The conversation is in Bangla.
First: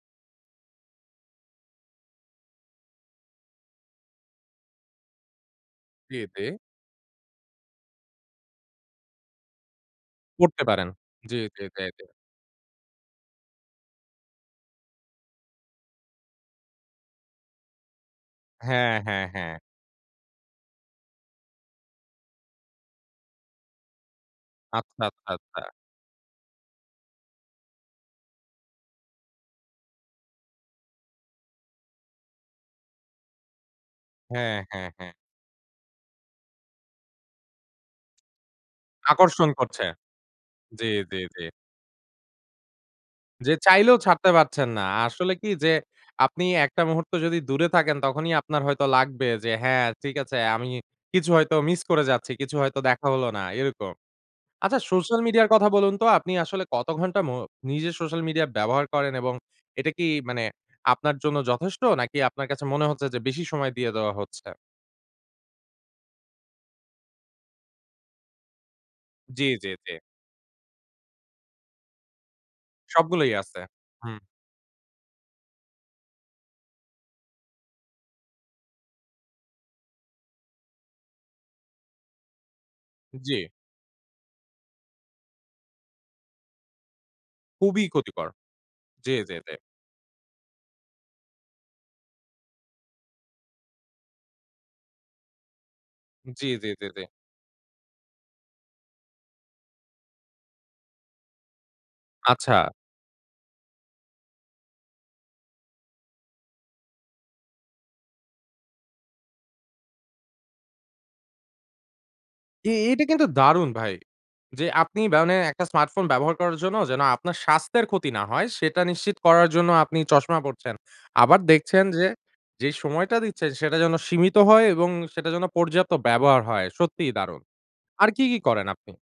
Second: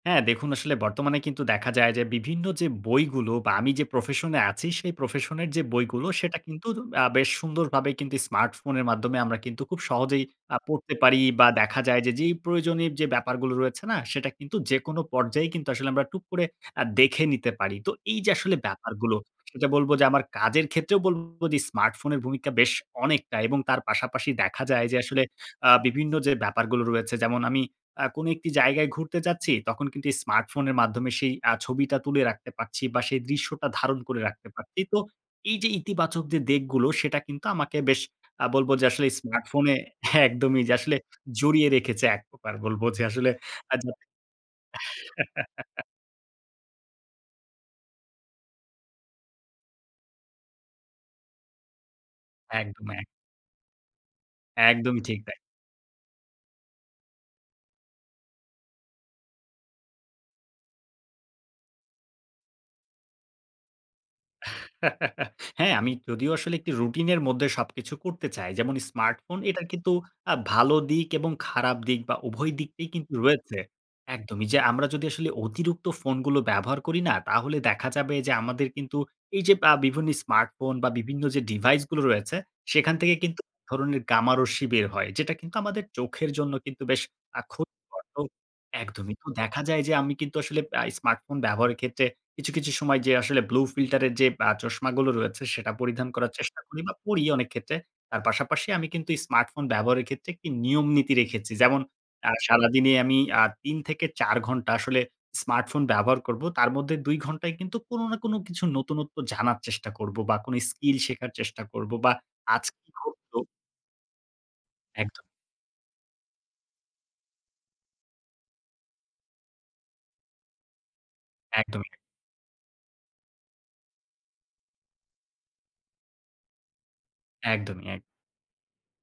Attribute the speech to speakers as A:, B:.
A: হ্যাঁ, দেখুন আসলে বর্তমানে কিন্তু দেখা যায় যে বিভিন্ন যে বইগুলো বা আমি যে প্রফেশনে আছি সেই প্রফেশনের যে বইগুলো
B: জি,
A: সেটা
B: জি।
A: কিন্তু আ বেশ সুন্দরভাবে কিন্তু স্মার্টফোনের মাধ্যমে আমরা কিন্তু খুব সহজেই আ
B: করতে পারেন।
A: পড়তে পারি
B: জি,
A: বা
B: জি,
A: দেখা
B: এটা,
A: যায়
B: এটাই।
A: যে যেই প্রয়োজনে যে ব্যাপারগুলো রয়েছে না সেটা কিন্তু যেকোনো পর্যায়ে কিন্তু আসলে আমরা টুক করে আ দেখে নিতে পারি। তো এই যে আসলে
B: হ্যাঁ,
A: ব্যাপারগুলো।
B: হ্যাঁ, হ্যাঁ।
A: সেটা বলব যে আমার কাজের ক্ষেত্রেও বলব যে স্মার্টফোনের ভূমিকা বেশ অনেকটা এবং তার পাশাপাশি দেখা যায় যে
B: আচ্ছা,
A: আসলে
B: আচ্ছা, আচ্ছা।
A: আ বিভিন্ন যে ব্যাপারগুলো রয়েছে যেমন আমি আ কোন একটি জায়গায় ঘুরতে যাচ্ছি তখন কিন্তু এই স্মার্টফোনের মাধ্যমে সেই আ ছবিটা তুলে রাখতে পারছি বা সেই দৃশ্যটা ধারণ করে রাখতে
B: হ্যাঁ,
A: পারছি।
B: হ্যাঁ,
A: তো
B: হ্যাঁ।
A: এই যে ইতিবাচক যে দিকগুলো সেটা কিন্তু আমাকে বেশ আ বলব যে আসলে
B: আকর্ষণ
A: স্মার্টফোনে
B: করছে।
A: একদমই যে
B: জি,
A: আসলে
B: জি, জি।
A: জড়িয়ে রেখেছে এক প্রকার বলব যে আসলে
B: যে
A: আজ
B: চাইলেও ছাড়তে পারছেন না। আসলে কি যে আপনি একটা মুহূর্ত যদি দূরে থাকেন তখনই আপনার হয়তো লাগবে যে, "হ্যাঁ ঠিক আছে আমি কিছু হয়তো মিস করে যাচ্ছি, কিছু হয়তো
A: একদম, এক।
B: দেখা হলো না।" এরকম। আচ্ছা
A: একদমই ঠিক
B: সোশ্যাল
A: তাই।
B: মিডিয়ার কথা বলুন তো আপনি আসলে কত ঘন্টা মো নিজে সোশ্যাল মিডিয়া ব্যবহার করেন এবং এটা কি মানে আপনার জন্য যথেষ্ট নাকি আপনার কাছে মনে হচ্ছে যে বেশি সময় দিয়ে দেওয়া হচ্ছে?
A: হ্যাঁ, আমি যদিও আসলে একটি রুটিনের মধ্যে সবকিছু করতে চাই। যেমন স্মার্টফোন
B: জি,
A: এটা
B: জি, জি।
A: কিন্তু আ ভালো দিক এবং খারাপ দিক বা উভয় দিকটি কিন্তু
B: সবগুলোই
A: রয়েছে।
B: আছে, হুম।
A: একদমই। যে আমরা যদি আসলে অতিরিক্ত ফোনগুলো ব্যবহার করি না, তাহলে দেখা যাবে যে আমাদের কিন্তু এই যে আ বিভিন্ন স্মার্টফোন বা বিভিন্ন যে ডিভাইস গুলো রয়েছে সেখান থেকে কিন্তু
B: জি।
A: ১ ধরনের গামারশ্মি বের হয়। যেটা কিন্তু আমাদের চোখের জন্য কিন্তু বেশ আ
B: খুবই
A: ক্ষতিকর তো
B: ক্ষতিকর। জি
A: একদমই। তো
B: জি জি।
A: দেখা যায় যে আমি কিন্তু আসলে আ স্মার্টফোন ব্যবহারের ক্ষেত্রে কিছু, কিছু সময় যে আসলে ব্লু ফিল্টার এর যে আ চশমাগুলো রয়েছে সেটা পরিধান করার
B: জি,
A: চেষ্টা
B: জি,
A: করি
B: জি,
A: বা
B: জি।
A: পড়ি অনেক ক্ষেত্রে। তার পাশাপাশি আমি কিন্তু এই স্মার্টফোন ব্যবহারের ক্ষেত্রে একটি নিয়মনীতি রেখেছি। যেমন আ
B: আচ্ছা।
A: সারাদিনে আমি আ ৩ থেকে ৪ ঘন্টা আসলে স্মার্টফোন ব্যবহার করব। তার মধ্যে ২ ঘন্টায় কিন্তু কোন না কোন কিছু নতুনত্ব জানার চেষ্টা করবো বা কোন স্কিল শেখার চেষ্টা করব বা
B: এ
A: আজকে।
B: এটা
A: [unintelligible]
B: কিন্তু দারুন ভাই। যে আপনি
A: একদম।
B: মানে একটা স্মার্টফোন ব্যবহার করার জন্য যেন আপনার স্বাস্থ্যের ক্ষতি না হয় সেটা নিশ্চিত করার জন্য আপনি চশমা পড়ছেন। আবার দেখছেন
A: একদমই।
B: যে, যে সময়টা দিচ্ছেন সেটা যেন সীমিত হয় এবং সেটা যেন পর্যাপ্ত ব্যবহার হয়। সত্যিই দারুন।
A: একদমই, এক
B: আর কি কি করেন আপনি?